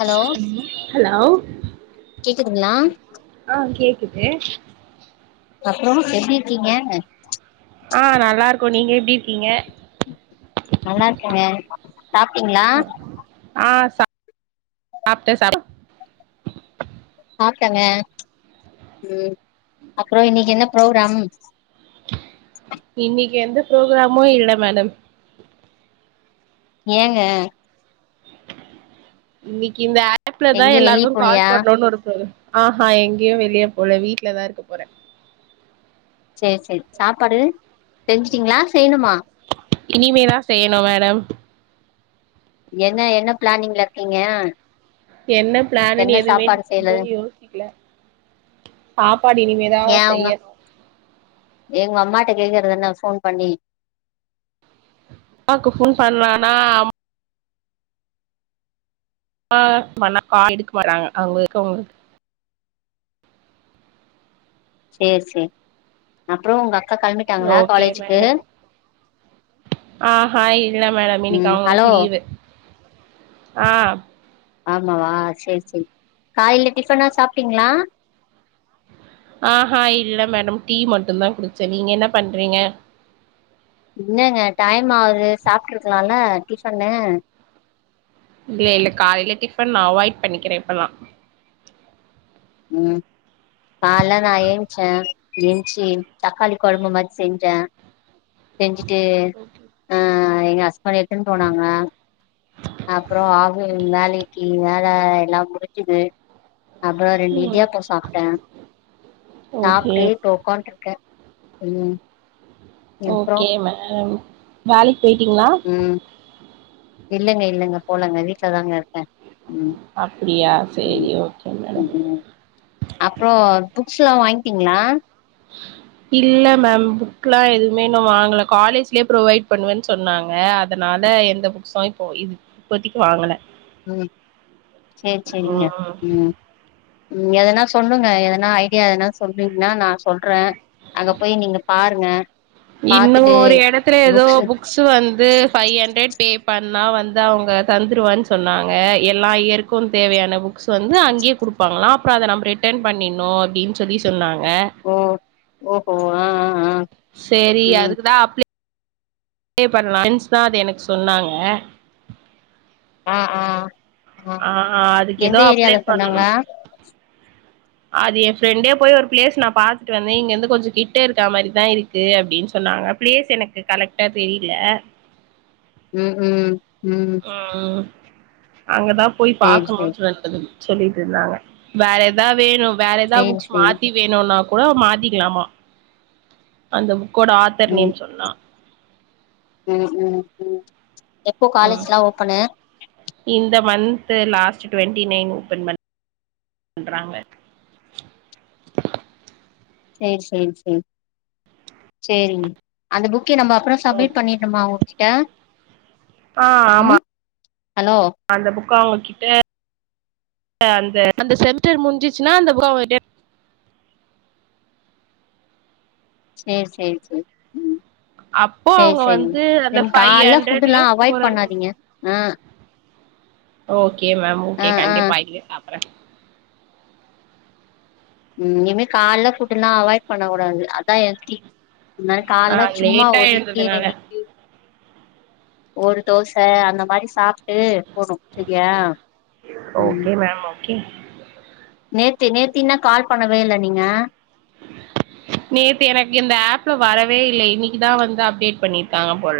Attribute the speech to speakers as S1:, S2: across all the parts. S1: hello
S2: hello
S1: ங்களா
S2: ஆஹ் கேக்குது
S1: அப்பறம் எப்டி இருக்கீங்க
S2: ஆஹ் நல்லா இருக்கும் நீங்க எப்டி இருக்கீங்க
S1: நல்லா இருக்கேங்க சாப்பிட்டீங்களா
S2: சாப்பிட்ட சப்
S1: சாப்பிட்டங்க உம் அப்பறம் இன்னைக்கு என்ன ப்ரோக்ராம்
S2: இன்னைக்கு எந்த ப்ரோக்ராமு இல்ல மேடம்
S1: ஏங்க
S2: இன்னைக்கு இந்த ஆ ஆப்ல தான்
S1: எங்கயு வெளிய
S2: எல்லாருக்கும் கால்
S1: போலியா
S2: பண்ணணோன்னனு இருக்கு ஆஹ்ஹா எங்கேயும் வெளியே போல வீட்டு்லதான் இருக்க போறேன்
S1: சேரி சேரி சாப்பாடு செஞ்சுட்டீங்களா செய்யணுமா
S2: இனிமேதான் செய்யணும் மேடம்
S1: என்ன என்ன பிளானிங்ல இருக்கீங்க
S2: என்ன பிளான்ன்னு
S1: என்ன
S2: எதுவுமே
S1: சாப்பாடு செய்யறது
S2: யோசிக்கல சாப்பாடு
S1: ஏ
S2: இனிமேதான்
S1: உங்க
S2: செய்யணும்
S1: கேக்கறதன்ன போன் பண்ணி
S2: அம்மாக்கு போன் பண்ணலானா ஆஹ்ண்ணா எடுக்க மாட்டாங்க அவங்க இருக்ருரவங்களுக்கு
S1: சேரி சேரி அப்பறம் உங்க அக்கா கெளம்பிட்டாங்களா
S2: ஒகே
S1: காலேஜுக்கு
S2: மேடம் ஆஹ்ஹ் இல்ல மேடம் இன்னைக்கு
S1: ம் ஹலோ
S2: அவங்களுக்கு லீவு ஆஹ்
S1: ஆமாவா சேரி சேரி காயில டிஃபனா சாப்பிட்டீங்களா
S2: ஆஹ்ஹா இல்ல மேடம் டீ மட்டும் தான் குடிச்சேன் நீங்க என்ன பண்றீங்க
S1: என்னங்க டைம் ஆகுது சாப்பிட்டு இருக்கலாம்ல டிபன்னு
S2: இல்ல இல்ல காலையில டிபன் நா அவாய்ட் பண்ணிக்கிறேன் இப்பலாம்
S1: உம் காலலா நான் ஏந்திச்சேன் ஏன் ச்சி தக்காளி குழம்பு மாரி செஞ்சேன் செஞ்சுட்டு ஆஹ் எங்க ஹஸ்பண்ட் எடுத்து போனாங்க அப்பறம் வேலைக்கு வேலை எல்லாம் முடிச்சது ஒரு ரெண்டு
S2: ம்
S1: இடியப்பாம் சாப்பிட்டேன்
S2: ஓகே
S1: சாப்பிட்டு உக்கான்ட்டு இருக்கேன் உம்
S2: ஓக்கே மேன் வேலிக் போயிட்டிங்குளா
S1: இல்லைங்க இல்லங்க போலங்க வீட்டுலதாங்க இருக்கே ம்
S2: அப்டியா செரி ஓகே மேடம்
S1: அப்புறோ புக்ஸ் எல்லா வாங்கிட்டீங்ளா
S2: இல்ல மேம் புக்குல்லா எதுவுமே நா வாங்குல காலேஜ்லே ப்ரொவைட் பண்ணுவேன் சொன்னாங்க அதனால எந்த புக்ஸ் வாயிங் போ இது இப்போத்திக்கு வாங்குனே
S1: உம் சேர் சேரிங்க
S2: ம்
S1: உம் ம் எதுனா சொல்லுங்க எதுனா ஐடியா எனா சொன்னீங்கன்னா நா சொல்றே அங்க போய் நீங்க பாத் [unintelligible]
S2: இன்னு ஒரு எடத்துல எதோ புக்ஸ்சு வந்து பைய் ஹண்ட்ரட் பே பண்ணா வந்து அவுங்க தந்துருவேன் சொன்னாங்க எல்லா இயருக்கு தேவையான புக்ஸ்சு வந்து அங்கியே குடுப்பாங்குளா அப்புறோ அத நம்ம ரிட்டர்ன் பண்ணிருணும் அப்டின் சொல்லி சொன்னாங்
S1: ஓ ஒ ஓ அஹ் ஆஹ் ஆஹ்
S2: சேரி அதுக்குதா அப்லே அதே பண்ணலான் ப்ரெண்ஸ்சு தா அதை எனக் சொன்னாங்க
S1: ஆஹ் ஆஹ்
S2: ஆஹ்ஹ அதுக் எதா அப்ளை
S1: சொன்னாங்களா
S2: பண்ணணும் அது எ ப்ரெண்டே போய் ஒரு பிளேஸ் நா பாத்துட்டு வந்தேன் இங்க இருந்து கொஞ்சு கிட்ட இருக்கா மாரிதா இருக்கு அப்டின் சொன்னாங்க பிளேஸ் எனக்கு கலேக்ட்டா தெரியில
S1: உம் ம் உம்
S2: ம் அங்கதா போய் பாக்கணுன்னு சொல்லிட் சொல்லிட்டு இருந்தாங்க வேற எதாவுது வேணும் வேற எதா
S1: சேரி
S2: புக்ஸ்
S1: சேரி
S2: மாத்தி வேணுன்னாத கூட மாத்திக்குலாம அந்த புக் கூட ஆத்தர் நேம் சொன்னா
S1: உம் உம் உம் எப்போ
S2: ம்
S1: காலேஜ்லா ஓப்பனு
S2: இந்த மந்த்து லாஸ்ட்டு டொட்ண்டிநைன் ஓபன் பண் பண்றாங்க
S1: சேர் சேர் சேர் சேரிங் அந்த புக்கே நம்ம அப்புறம் சப்மிட் பண்ணிருணமா உங்குகிட்ட
S2: ஆ
S1: உம் ஹலோ
S2: கோ அவுங்க கிட்ட [unintelligible]
S1: சேரி சேரி சேரி
S2: அப்போ
S1: சேரி
S2: அவங்க
S1: சேரிங்க
S2: வந்து அந்த
S1: தென்
S2: ஃபைவ்
S1: கால்ல
S2: ஹண்ட்ரெட்ல
S1: ஃபுட்டு்ல்லா அவாய்ட்
S2: ஃபோர் ஹண்ட்ரட்
S1: பண்ணாதீங்க ஆ
S2: ஓகே மேம்
S1: ஆ
S2: ஓகே
S1: ஆ
S2: கண்டிப்பா [unintelligible] சாப் டறே
S1: உம் இனிமே காலல ஃபுட்லா அவாய்ட் பண்ணக் கூடாது அதா ஹெல்த்தி இந் மாரி
S2: ஆ
S1: காலல சும்மா
S2: லேட்டா
S1: ஒரு இட்லி
S2: எழுந்ததுனால
S1: ரெண்டு இட்லி ஒரு தோச அந்த மாரி சாப் டு போது செரியா உம்
S2: கே
S1: நேத்தி நேத்தி என்னா கால் பண்ணவே இல்ல நீங்க
S2: நேத்து எனக்கு இந்த ஆப்ல வரவே இல்ல இன்னைக்குதா வந்து அப்டேட் பண்ணிருக்காங்க போ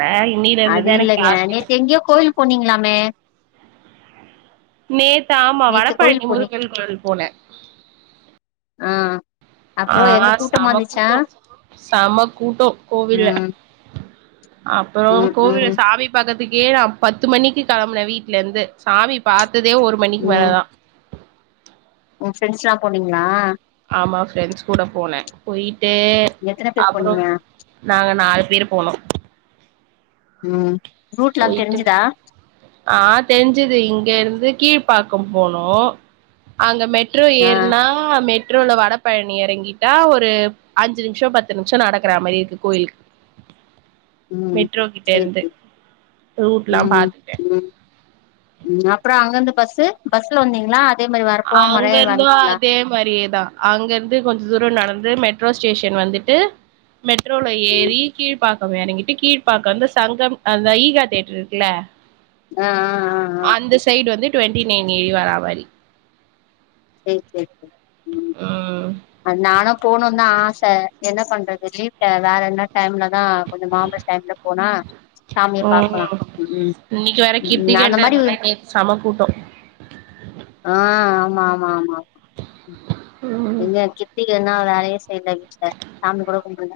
S1: அது இல்லங்க நேத்து எங்கயோ கோயில் போனீங்களாமே
S2: நேத் தா ஆமா
S1: நேத்து
S2: வடபழனி
S1: கோயில் போனி
S2: முருகன் கோயில் போனே
S1: ஆஹ்
S2: ஆஹ் செம கூட்டோ செம கூட்டோ கோவில்ல
S1: ம்
S2: அப்புறோ
S1: ம்
S2: கோவில்ல
S1: ம்
S2: சாமி பாக்கற துக்கே நா பத்து மணிக்கு கெளம்புன வீட்ல இருந்து சாமி பாத் ததே ஒரு மணிக்கு மேலதா
S1: உ ஃப்ரெண்ட்ஸ்லா போனீங்களா
S2: ஆமா ஃப்ரெண்ட்ஸ் கூட போனே போயி ட்டு
S1: எத்தன பேர்
S2: அப்புறோ
S1: போனீங்க
S2: நாங்க நாலு பேர் போனோ
S1: உம்
S2: போயிட்டு ஆஹ் தெரிஞ்சுது இங்க இருந் து கீழ்பாக்கோ போனோ அங்க மெ ட்ரோ
S1: ஆ
S2: ஏறுனா மெ ட்ரோல வடபழனி எறங்கிட்டா ஒரு அஞ்சு நிமிஷோ பத்து நிமிஷோ நடக்கறா மாரி இருக்கு கோயில் மெட்ரோ கிட்ட இருந்து ரூட்லா
S1: உம்
S2: பாத்துட்டே
S1: உம் உம் அப்றோ அங்கிருந்து பஸ்ஸு பஸ்ல வந்தீங்களா அதே மாரி வரப்போ மறே
S2: அங்க இருந்து
S1: வந்தீங்களா
S2: அதே மாரியேதா அங்க இருந்து கொஞ்ச தூரம் நடந் து மெட்ரோ ஸ்டேஷன் வந்துட்டு மெட்ரோல
S1: ம்
S2: ஏறி கீழ்பாக் கோ எறங்கிட்டு கீழ்பாக்கோ வந்து சங்கம் அந்த ஈகா தியேட்டர் இருக்குல்ல
S1: ஆஹ் ஆஹ் ஆஹ் ஆஹ்
S2: டுவென்டி நைன் ஏ [unintelligible]
S1: சேரி சேரி சேரி
S2: உம்
S1: நானும் போகணும் தா ஆச ச என்ன பண்றது லீப்ப வேற என்ன டைம்ல தான் கொஞ்ச நார்மல் டைம்ல போனா சாமிய பாக்கலா
S2: ம்
S1: உம் உம்
S2: இன்னைக்கு வேற
S1: உம் உம் அந்த மாரி
S2: கிருத்திகன்றதுனால நேத்து செம கூட்டோ
S1: ஆஹ் ஆமா ஆமா
S2: ம்
S1: என் கத்தி னா வேலையே செய்யல வீட்ல சாமி கூட கும்பில்ல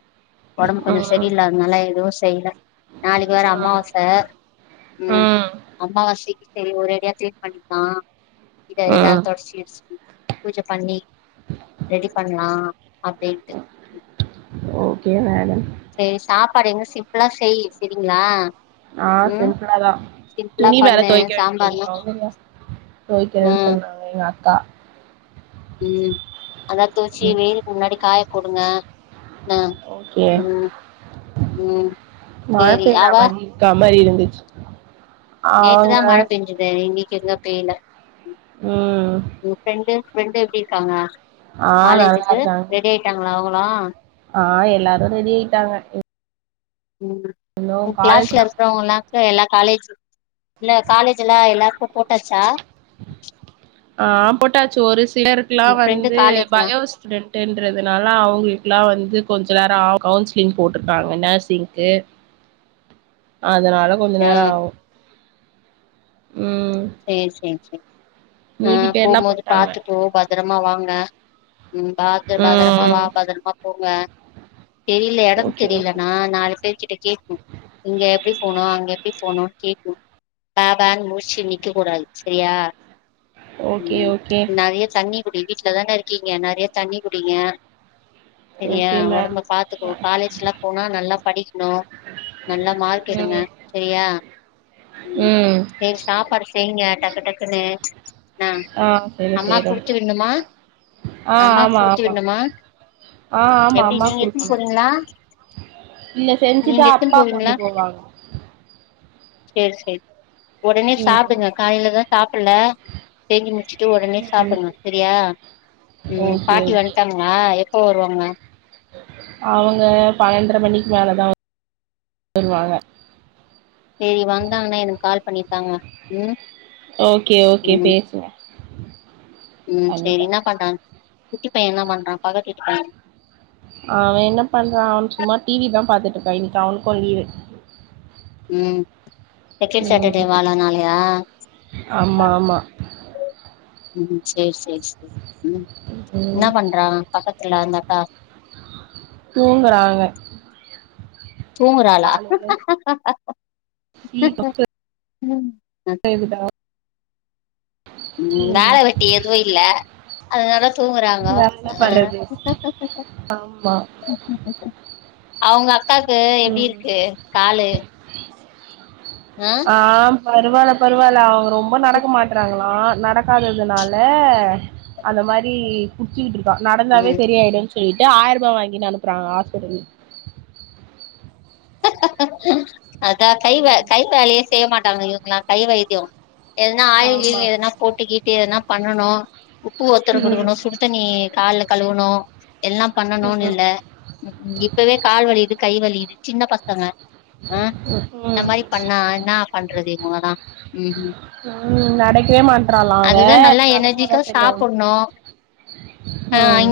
S1: உடம்பு கொஞ்சம்
S2: ம்
S1: சரியில்ல அதனாலா எது செய்ல நாளைக்கு வேற
S2: ம்
S1: அமாவாச உம்
S2: ம்
S1: அம்மாவாசைக் சேரி ஒருரஐடியா கிளீன் பண்ணிக்கலா வீட்டை இதெல்லாம்
S2: ம்
S1: தொடச்சி இடுசி பூஜை பண்ணி ரெடி பண்ணலாம் அப்டின்டு
S2: ஓகே மேடம்
S1: சேரி சாப்பாடு எங்க சிம்பிளா செய்
S2: ஆஹ்
S1: ம்
S2: சிம்பிளாதான்
S1: சிம்பிளா
S2: துணி வேற
S1: பண்ணு
S2: துவைக்க வேண்டியது
S1: சாம்பார்லா
S2: இருக்கு அவங்க இல்லா துவைக்கறன்னு சொன்னாங்க எங்க அ த்த
S1: உம் அதா துவச்சு
S2: ம்
S1: வெயில் க்கு முன்னாடி காய கொடுங்க
S2: ஓகே
S1: ம்
S2: மழை
S1: சேரி அவ
S2: பெய்யிரமாரி இருக்க மாதிரி இரு [unintelligible]
S1: நேத்துதான் மழை பெய்ச்சட்தோ இன்னைக்கு எங்க பெய்யல
S2: ம்
S1: உ ஃப்ரெண்டு பிரண்டு எப்படி இருக்காங்க
S2: ஆஹ் நல்லா
S1: காலேஜுக்கு
S2: இருக்காங்க
S1: ரெடி ஆயிட்டாங்களா அவங்களா
S2: ஆஹ் எல்லாரும் ரெடி ஆயிட்டாங்க
S1: உ
S2: இன்னு
S1: உ
S2: காலேஜ்
S1: கிளாஸ்ல இருக்கறவங்கா எல்லா காலேஜ் இல்ல காலேஜ்லாம் எல்லாருக்கும் போட்டாச்சா உங்க
S2: சிலருக்கெல்லாம்
S1: ஃப்ரெண்டு
S2: வந்து
S1: காலேஜ்லா
S2: பயோ ஸ்டுடெண்டன்றதுனால அவங்களுயெல்லாம் வந்து கொஞ்சம் நேரம் கவுன்சிலிங் போட்டிருக்காங்க நர்சிங்க்கு அதனால கொஞ்ச
S1: ஆ
S2: நேரம் ஆகும்
S1: சேரி சேரி சேரி
S2: மீதி
S1: ஆஹ்
S2: பேர்லா
S1: போம்போது
S2: போட்டாங்க
S1: பாத்து போ பத்திரம் அம்மா வாங்க உம் பாத்து பதரமா
S2: ம்
S1: வா பதரமா போங்க தெரில எடம்
S2: ஓகே ஓகே
S1: தெரிலனா நாலு பேரு கிட்ட கேட்னும் இங்க எப்டி போனும் அங்க எப்டி போனு கேட்னும் பா பான்னு முழிச்சுனு நிக் க்கக்க கூடாது செரியா
S2: ஓகே ஓகே
S1: தண்ணி குடி வீட்டலதானே இருக்கீங்க நறைய தண்ணி குடிங்க செரியா
S2: ஓகே மேம்
S1: ஒடம்ப பாத்துக்கோ காலேஜ் எல்லாம் போனா நல்லா படிக்கணும் நல்லா மார்க் எடுங்க
S2: ம்
S1: சரியா உம்
S2: ம்
S1: செரி சாப்பாடு கே டக்கு டக்குனு உம்
S2: ஆஹ் செய்ற செய்ற ஆஹ்
S1: அம்மாக்கு
S2: ஆமா
S1: குடுத்து
S2: ஆமா
S1: விடணுமா
S2: ஆஹ் ஆமா
S1: எப்டி
S2: அம்மா
S1: நீங்க எத்துன்னு
S2: குடுக்கணும்
S1: போறீங்களா
S2: இல்ல செஞ்சுட்டா
S1: நீங்க எத்துன்னு
S2: அப்பா கொண்டு போவாங்க
S1: செரி செரி ஒடனே சாப்
S2: ம்
S1: டுங்க காலைல தான் சாப்புல செஞ்சு முச்சுட்டு ஒடனே
S2: ம்
S1: சாப்புடுங்க சரியா ம்
S2: ஓகே
S1: பாட்டி
S2: ஓகே
S1: வந்துட்டாங்களா எப்ப வருவாங்க
S2: அவங்க பன்னென்ர மணிக்கு மேலதான் வருவாங்க
S1: செரி வந்தாங்கன்னா எனக்கு கால் பண்ணிதாங்க உம்
S2: ஓகே ஓகே பேசுங்க
S1: உம்
S2: பண்ணி
S1: செரி
S2: தரே
S1: என்ன பன்றாங்க குட்டிப்பையன் என்ன பண்றான் பக்கத்து வீட்டுபையன்
S2: அவன் என்ன பண்றான் அவன் சும்மா டிவி தான் பாத்துட்டுருக்கான் இன்னைக்கு அவனுக்கும் லீவு
S1: உம் செகண்ட் சாட்டர்டே
S2: ம்
S1: வா அதநாளயா
S2: ஆமா ஆமா
S1: உம் சேர் சேரி உம் இன்னா
S2: ம்
S1: பண்றான் பக்க லாந்தட்டா
S2: தூங்குறாங்க
S1: தூங்கரால
S2: காலையில
S1: உம்
S2: செய்துடா
S1: உம் வேல
S2: ம்
S1: வெட்டி எதுவு இல்ல அதனால தூங்குறாங்க
S2: வேற என்ன
S1: அஹ்
S2: பண்றது ஆமா
S1: அவங்க அக்காக்கு எப்டி
S2: ம்
S1: இருக்கு காலு ஆ
S2: ஆஹ் பரவால்ல பரவால்ல அவங்க ரொம்ப நடக்க மாட்றாங்க க்லா நடக்காததுனால அந்த மாரி குட்டிட்டு இருக் க்கா நடந்தாவே
S1: ம்
S2: சரி ஆயிடுன்னு சொல்லிட்டு ஆயர் ரூபா வாங்கினு அனுப்புறாங்களா ஹாஸ்பிட்டல்
S1: அதா கை வேல
S2: ம்
S1: கை வேலயே செய்ய மாட்டாங்க இவங்கல்லா கை வைத்யோ எதனா ஆயில்
S2: ஆமா
S1: கீயில் எதனா போட்டு கீட்டு எதனா பண்ணனு பூ ஒத்தடோ
S2: ம்
S1: குடுக்கணு சுடு தண்ணி கால்ல கழுவுணு எல்லா
S2: ம்
S1: பண்ணணுன்னு இல்ல ம் ம் இப்பவே கால் வலிக்குது கை வலிக்குது சின்ன பசங்க ஆஹ்
S2: ம்
S1: இந்த
S2: ம்
S1: மாரி பண்ணா என்னா பண்றது [unintelligible] உம்
S2: உம் நடக்கவே மாட்றாலா அவ
S1: அதுதா நல்லா
S2: நடந்தாதா
S1: எனர்ஜிக்கா
S2: சரி ஆவு
S1: சாப்புட்ணு
S2: உம்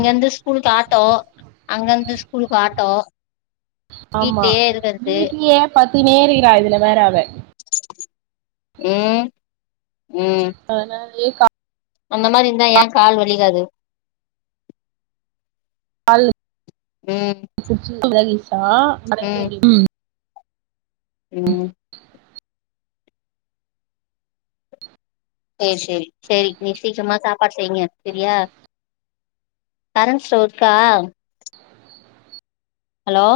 S1: அங்க இருந்து ஸ்கூலுக்கு ஆட்டோ
S2: ஆமா
S1: வீட்லயே இருக்கறது
S2: வீட்லயே பட் துனே இருக்கறா இதுல வேற அவ
S1: உம் உம்
S2: ஏக்கா
S1: அந்த மாரி இருந்தா ஏன் கால் வலிக்காது
S2: கால்
S1: ம்
S2: [inaudible] ஆ [unintelligible] ம்
S1: உம் சேரி சேரி சேரி நீ சீக்கிரமா சாப்பாடு செய்யுங்க சரியா கரண்ட் ஸ்டவ் இருக்கா ஹலோ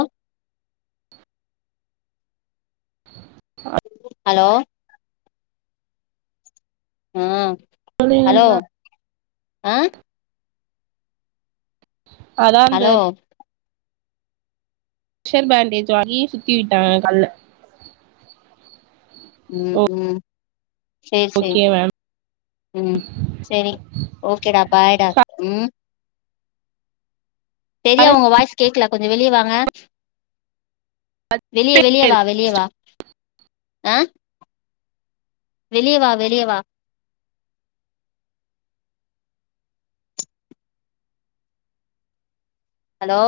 S2: [inaudible]
S1: ஹலோ உம்
S2: சொல்லு என்ன
S1: ஆஹ
S2: அதான் இந்த
S1: ஹலோ
S2: பிரெஷர் பேண்டேஜ் வாங்கி சுத்தி விட்டாங்க கல்ல
S1: உம் உம் சேரி சேரி
S2: ஓகே மேம்
S1: ம் சேரி ஓகே டா பாய் டா உம் சரியா உங்க வாய்ஸ் கேட்கல கொஞ்ச வெளியே வாங்க வெளியே
S2: கரண்ட்
S1: வெளியவா வெளியவா ஆஹ வெளியவா வெளியவா ஹலோ